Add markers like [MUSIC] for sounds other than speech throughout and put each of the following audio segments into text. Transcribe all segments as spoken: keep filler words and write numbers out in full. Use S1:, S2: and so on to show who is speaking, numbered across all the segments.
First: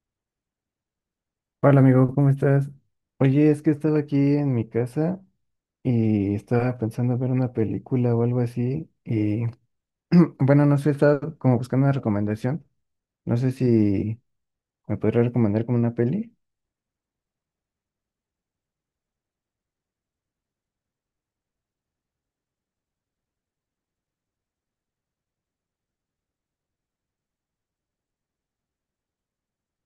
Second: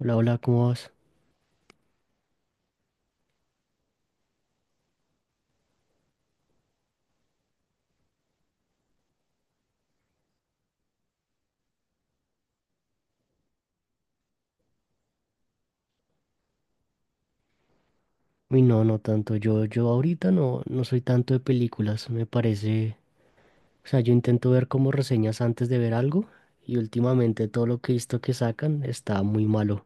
S1: Hola, hola, ¿cómo vas?
S2: Hola amigo, ¿cómo estás? Oye, es que estaba aquí en mi casa y estaba pensando ver una película o algo así y [CLEARS THROAT] bueno, no sé, estaba como buscando una recomendación. No sé si me podrías recomendar como una peli.
S1: Uy, no, no tanto. Yo, yo ahorita no, no soy tanto de películas, me parece. O sea, yo intento ver como reseñas antes de ver algo y últimamente todo lo que he visto que sacan está muy malo.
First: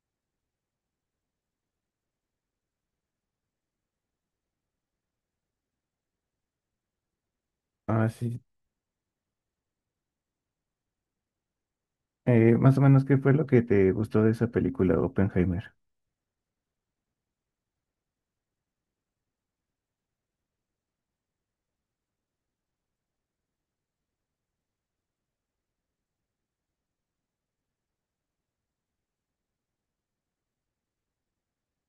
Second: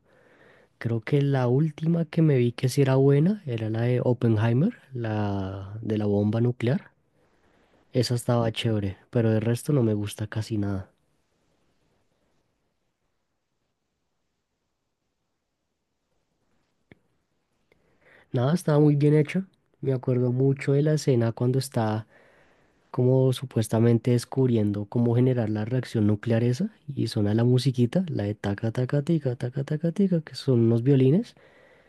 S1: Creo que la última que me vi que sí era buena era la de Oppenheimer, la de la bomba nuclear.
S2: Ah,
S1: Esa
S2: sí.
S1: estaba chévere, pero el resto no me gusta casi nada.
S2: Eh, más o menos, ¿qué fue lo que te gustó de esa película, Oppenheimer?
S1: Nada, estaba muy bien hecho. Me acuerdo mucho de la escena cuando está como supuestamente descubriendo cómo generar la reacción nuclear esa y suena la musiquita, la de taca taca tica, taca taca tica, que son unos violines.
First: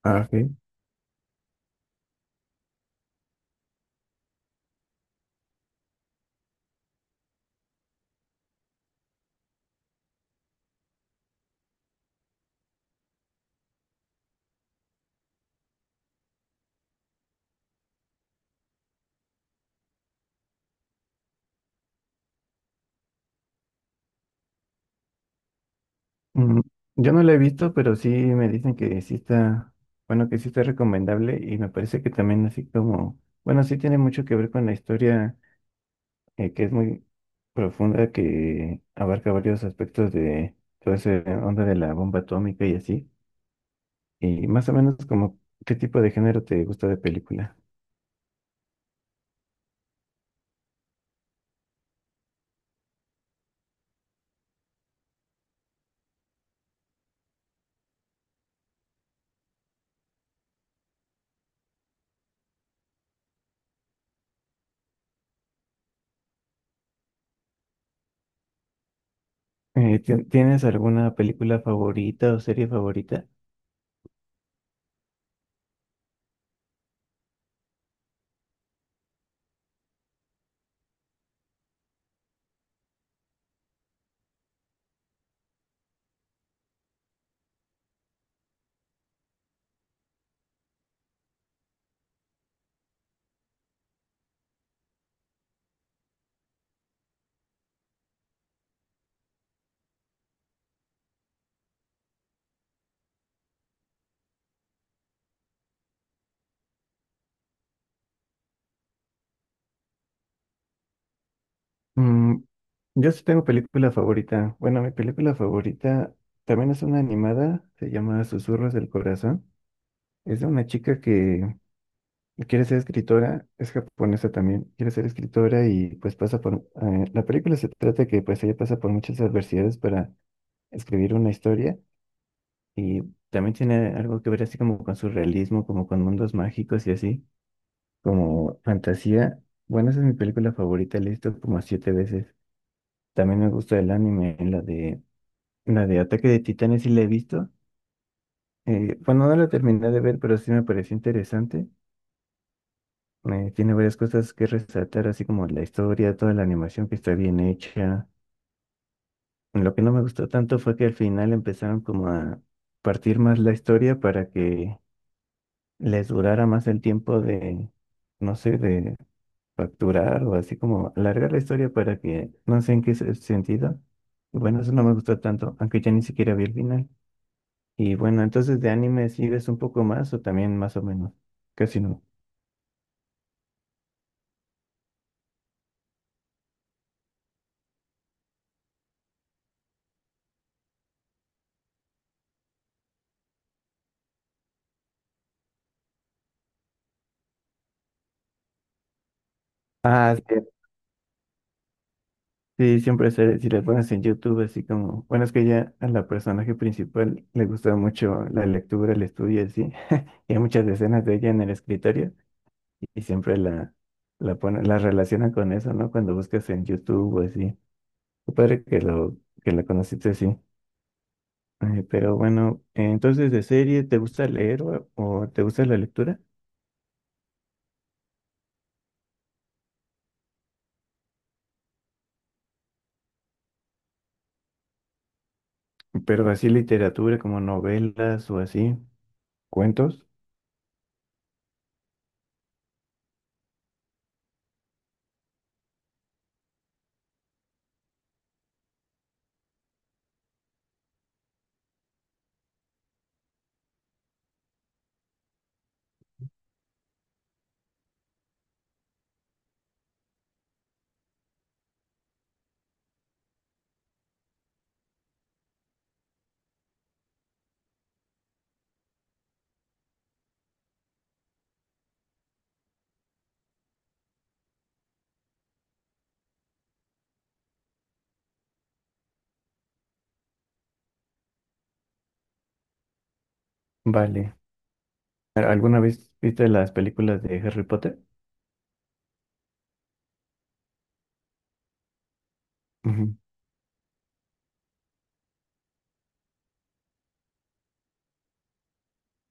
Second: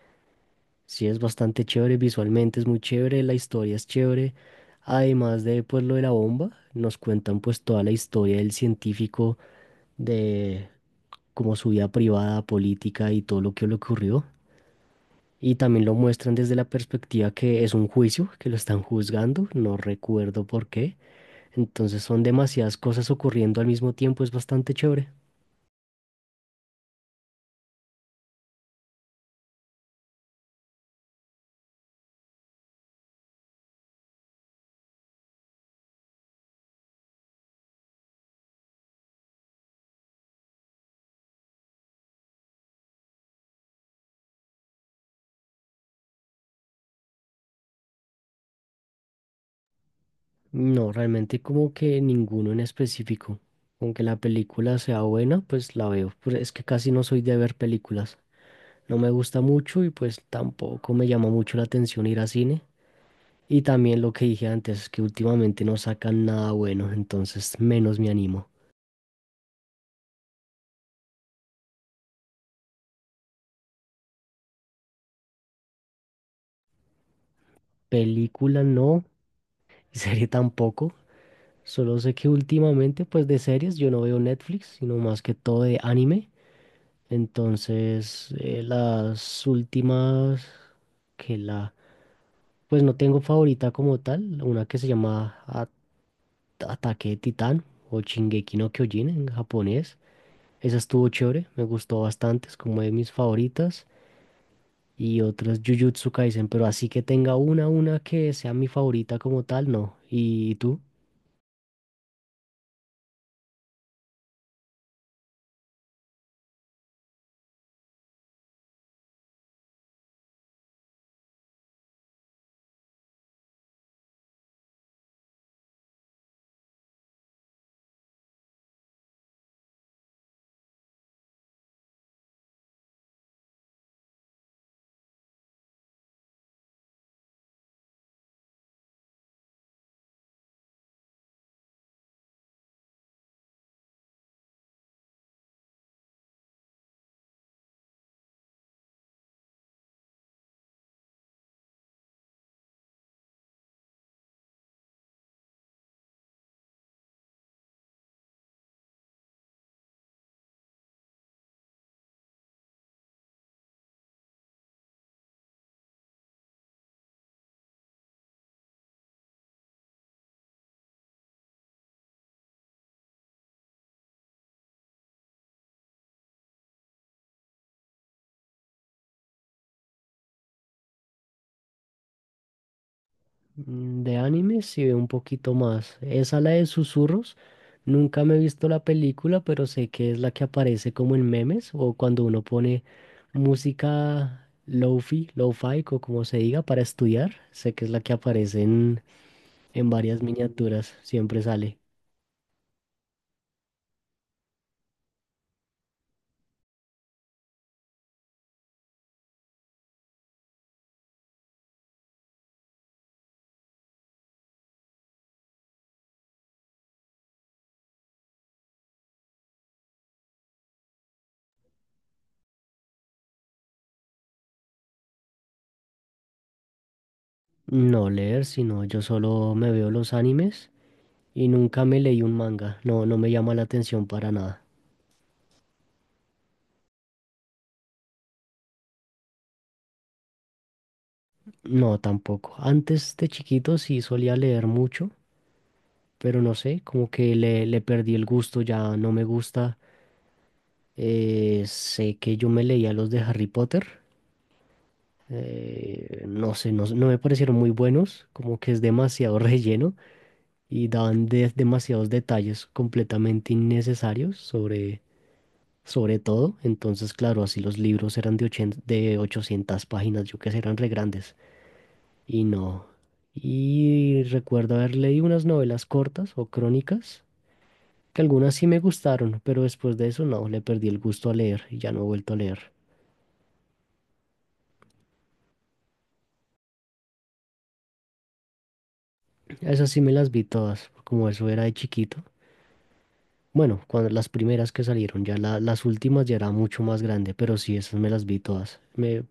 S2: Ah, ok.
S1: Sí, es bastante chévere, visualmente es muy chévere, la historia es chévere. Además de pues lo de la bomba, nos cuentan pues toda la historia del científico, de como su vida privada, política y todo lo que le ocurrió. Y también lo muestran desde la perspectiva que es un juicio, que lo están juzgando, no recuerdo por qué. Entonces son demasiadas cosas ocurriendo al mismo tiempo, es bastante chévere.
S2: Mm, yo no la he visto, pero sí me dicen que sí está, bueno, que sí está recomendable y me parece que también así como, bueno, sí tiene mucho que ver con la historia eh, que es muy profunda, que abarca varios aspectos de toda esa onda de la bomba atómica y así. Y más o menos como, ¿qué tipo de género te gusta de película?
S1: No, realmente como que ninguno en específico. Aunque la película sea buena, pues la veo. Pero es que casi no soy de ver películas. No me gusta mucho y pues tampoco me llama mucho la atención ir a cine. Y también lo que dije antes, que últimamente no sacan nada bueno, entonces menos me animo.
S2: Eh, ¿tien- tienes alguna película favorita o serie favorita?
S1: Película no, [LAUGHS] serie tampoco. Solo sé que últimamente, pues de series, yo no veo Netflix, sino más que todo de anime. Entonces, eh, las últimas que la... Pues no tengo favorita como tal, una que se llama A- Ataque de Titán o Shingeki no Kyojin en japonés. Esa estuvo chévere, me gustó bastante, es como de mis favoritas. Y otras Jujutsu Kaisen, pero así que tenga una, una que sea mi favorita como tal, no. ¿Y tú?
S2: Mm, yo sí tengo película favorita. Bueno, mi película favorita también es una animada, se llama Susurros del Corazón. Es de una chica que quiere ser escritora, es japonesa también, quiere ser escritora y pues pasa por... eh, la película se trata que pues ella pasa por muchas adversidades para escribir una historia y también tiene algo que ver así como con su realismo, como con mundos mágicos y así, como fantasía. Bueno, esa es mi película favorita, la he visto como siete veces. También me gusta el anime, la de, la de Ataque de Titanes sí la he visto. Eh, bueno, no la terminé de ver, pero sí me pareció interesante. Eh, tiene varias cosas que resaltar, así como la historia, toda la animación que está bien hecha. Lo que no me gustó tanto fue que al final empezaron como a partir más la historia para que les durara más el tiempo de, no sé, de facturar o así como alargar la historia para que, no sé en qué se- sentido. Y bueno, eso no me gustó tanto, aunque ya ni siquiera vi el final. Y bueno, entonces de anime sí ves un poco más o también más o menos, casi no.
S1: Mm, de anime sí veo un poquito más. Esa la de Susurros. Nunca me he visto la película, pero sé que es la que aparece como en memes o cuando uno pone música lofi, lo-fi o como se diga para estudiar. Sé que es la que aparece en, en
S2: Ah,
S1: varias
S2: sí,
S1: miniaturas. Siempre sale.
S2: sí, siempre se, si le pones en YouTube, así como, bueno, es que ya a la personaje principal le gusta mucho la lectura, el estudio, y así, y hay muchas escenas de ella en el escritorio y y siempre la, la ponen, la relacionan con eso, ¿no? Cuando buscas en YouTube o así. Qué padre que lo, que la conociste así. Eh, pero bueno, eh, entonces de serie, ¿te gusta leer o, o te gusta la lectura?
S1: No leer, sino yo solo me veo los animes y nunca me leí un manga. No, no me llama la atención para nada.
S2: Pero así literatura, como novelas o así, cuentos.
S1: No, tampoco. Antes de chiquito sí solía leer mucho, pero no sé, como que le, le perdí el gusto, ya no me gusta. Eh, sé que yo me leía los de Harry Potter, eh, no sé, no, no me parecieron muy buenos, como que es demasiado [LAUGHS] relleno y daban de- demasiados detalles completamente innecesarios sobre, sobre todo. Entonces, claro, así los libros eran de, ochenta de ochocientas páginas, yo que sé, eran re grandes y no. Y recuerdo haber leído unas novelas cortas o crónicas que algunas sí me gustaron, pero después de eso no, le perdí el gusto a leer y ya no he vuelto a leer.
S2: Vale. ¿Alguna vez viste las películas de Harry Potter?
S1: Esas sí me las vi todas, como eso era de chiquito.
S2: Ujú.
S1: Bueno, cuando las primeras que salieron, ya la- las últimas ya era mucho más grande, pero sí, esas me las vi todas. Me,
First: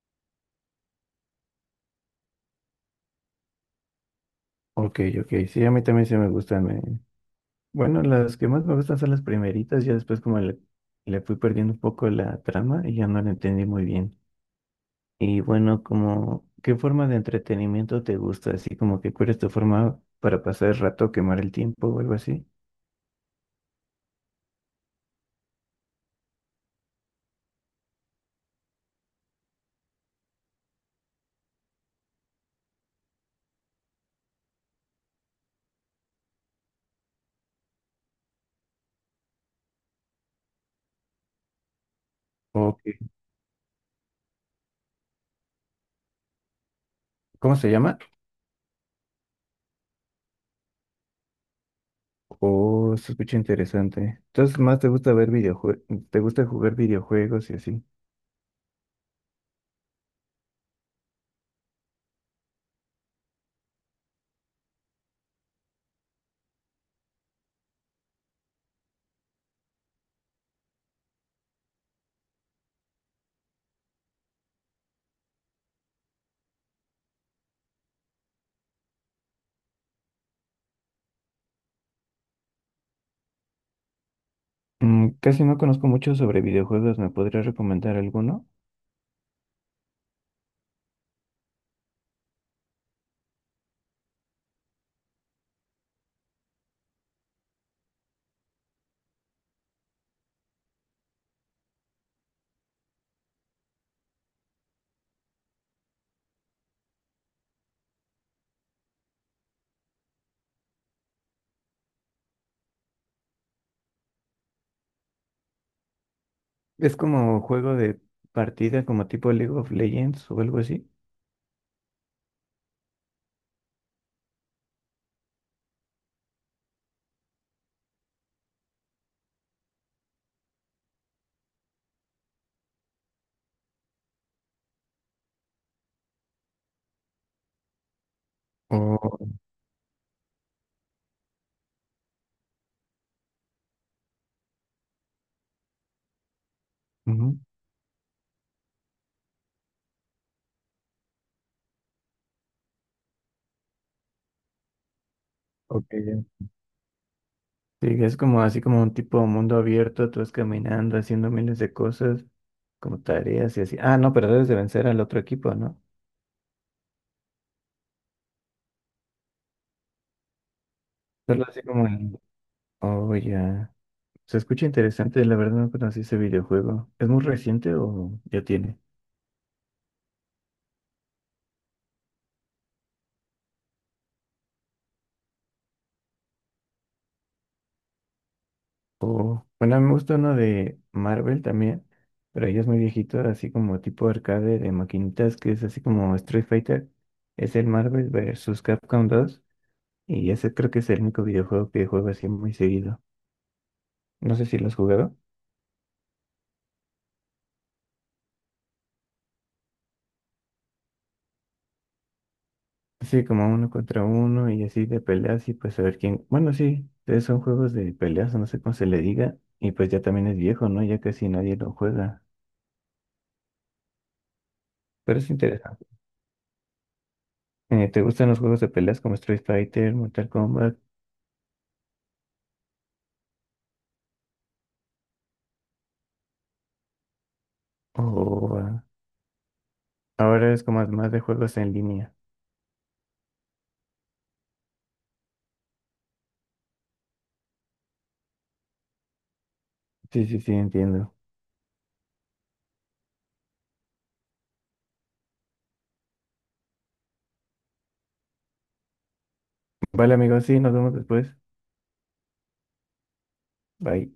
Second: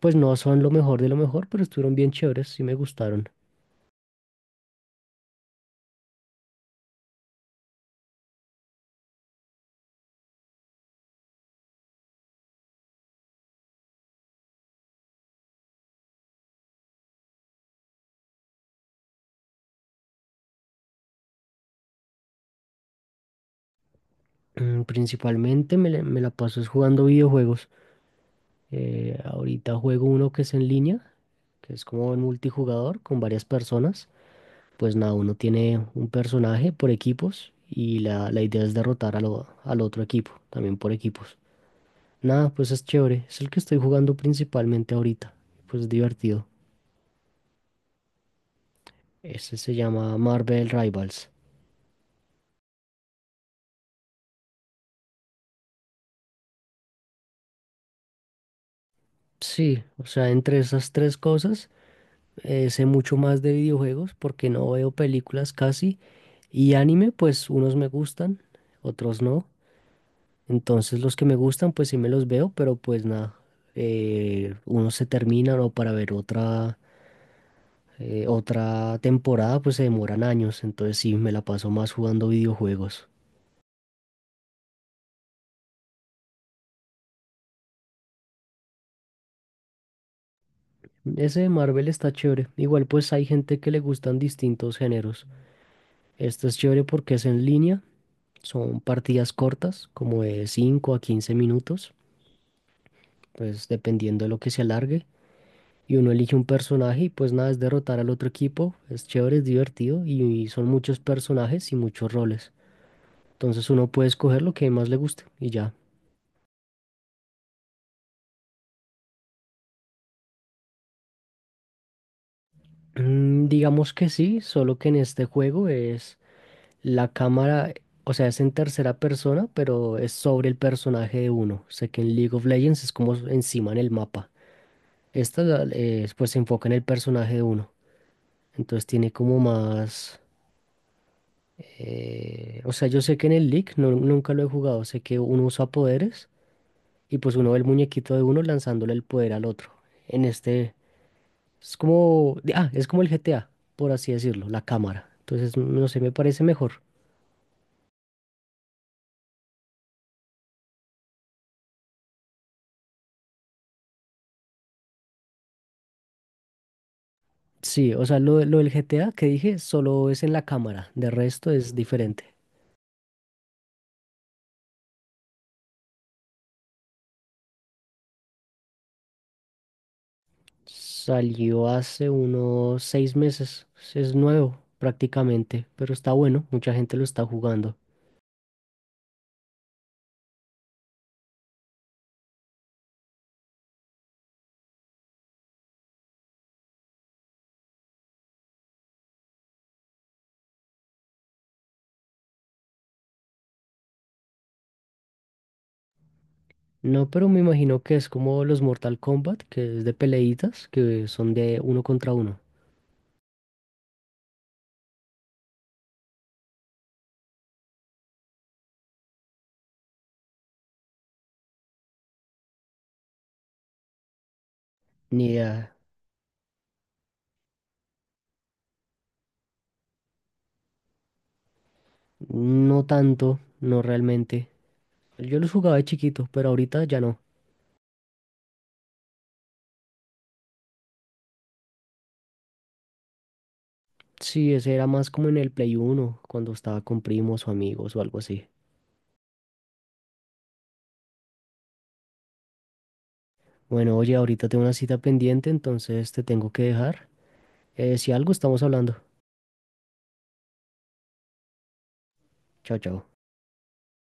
S1: Pues no son lo mejor de lo mejor, pero estuvieron bien chéveres, sí me gustaron.
S2: Ok, ok, sí, a mí también sí me gustan. eh. Bueno, las que más me gustan son las primeritas, ya después como le, le fui perdiendo un poco la trama y ya no la entendí muy bien. Y bueno, como, ¿qué forma de entretenimiento te gusta? Así como que cuál es tu forma para pasar el rato, quemar el tiempo o algo así.
S1: Mm, principalmente me, la- me la paso es jugando videojuegos. Eh, ahorita juego uno que es en línea, que es como en multijugador con varias personas. Pues nada, uno tiene un personaje por equipos y la, la idea es derrotar a lo- al otro equipo, también por equipos. Nada, pues
S2: ¿O
S1: es chévere, es el que estoy jugando principalmente ahorita, pues es divertido.
S2: ¿Cómo se llama?
S1: Ese se llama Marvel Rivals.
S2: Oh, se escucha interesante. Entonces, más te gusta ver videojuegos, te gusta jugar videojuegos y así.
S1: Sí, o sea, entre esas tres cosas, eh, sé mucho más de videojuegos porque no veo películas casi y anime, pues unos me gustan, otros no. Entonces los que me gustan, pues sí me los veo, pero pues nada, eh, unos se terminan o para ver otra eh, otra temporada pues se demoran años, entonces sí, me la paso más jugando videojuegos.
S2: Mm, casi no conozco mucho sobre videojuegos, ¿me podrías recomendar alguno?
S1: Ese de Marvel está chévere. Igual pues hay gente que le gustan distintos géneros. Este es chévere porque es en línea, son partidas cortas, como de cinco a quince minutos, pues dependiendo de lo que se alargue. Y uno elige un personaje y pues nada, es derrotar al otro equipo. Es chévere, es divertido y, y son muchos personajes y muchos roles. Entonces uno puede escoger lo que más le guste y ya.
S2: Es como juego de partida, como tipo League of Legends o algo así.
S1: Mm, digamos que sí, solo que en este juego es la cámara, o sea, es en tercera persona, pero es sobre el personaje de uno. Sé que en League of Legends es como encima en el mapa. Esta la- eh, pues se enfoca en el personaje de uno. Entonces tiene
S2: O,
S1: como más... eh, o sea, yo sé que en el League no- nunca lo he jugado. Sé que uno usa poderes y pues
S2: ujú,
S1: uno ve el muñequito de uno lanzándole el poder al otro. En este es como, ah, es como el G T A, por así decirlo, la cámara. Entonces, no
S2: ok,
S1: sé, me
S2: ya.
S1: parece mejor.
S2: Sí, es como así como un tipo mundo abierto, tú vas caminando, haciendo miles de cosas, como tareas y así. Ah, no, pero debes de vencer al otro equipo, ¿no?
S1: Sí, o sea, lo, lo del G T A que dije solo es en la cámara, de
S2: Solo
S1: resto
S2: así
S1: es
S2: como el...
S1: diferente.
S2: Oh, ya. Se escucha interesante, la verdad no conocí ese videojuego. ¿Es muy reciente o ya tiene?
S1: Salió hace unos seis meses, es nuevo prácticamente, pero está bueno, mucha gente lo está jugando.
S2: Bueno, a mí me gusta uno de Marvel también, pero ya es muy viejito, así como tipo arcade de maquinitas, que es así como Street Fighter. Es el Marvel versus. Capcom dos y ese creo que es el único videojuego que juego así muy seguido. No sé si lo has jugado.
S1: No, pero me imagino que es como los Mortal Kombat, que es de peleitas, que son de uno contra uno.
S2: Sí, como uno contra uno y así de peleas y pues a ver quién. Bueno, sí, entonces son juegos de peleas, no sé cómo se le diga, y pues ya también es viejo, ¿no? Ya casi nadie lo juega. Pero
S1: Ni
S2: es
S1: idea,
S2: interesante. Eh, ¿te gustan los juegos de peleas como Street Fighter, Mortal Kombat
S1: no tanto, no realmente. Yo los jugaba de chiquito, pero ahorita ya no.
S2: o... ah, ahora es como más de juegos en línea.
S1: Sí, ese era más como en el Play uno, cuando estaba con primos o amigos o algo así.
S2: Sí, sí, sí, entiendo.
S1: Bueno, oye, ahorita tengo una cita pendiente, entonces te tengo que dejar. Eh, si algo, estamos hablando.
S2: Vale, amigos, sí, nos vemos después.
S1: Chao, chao.
S2: Bye.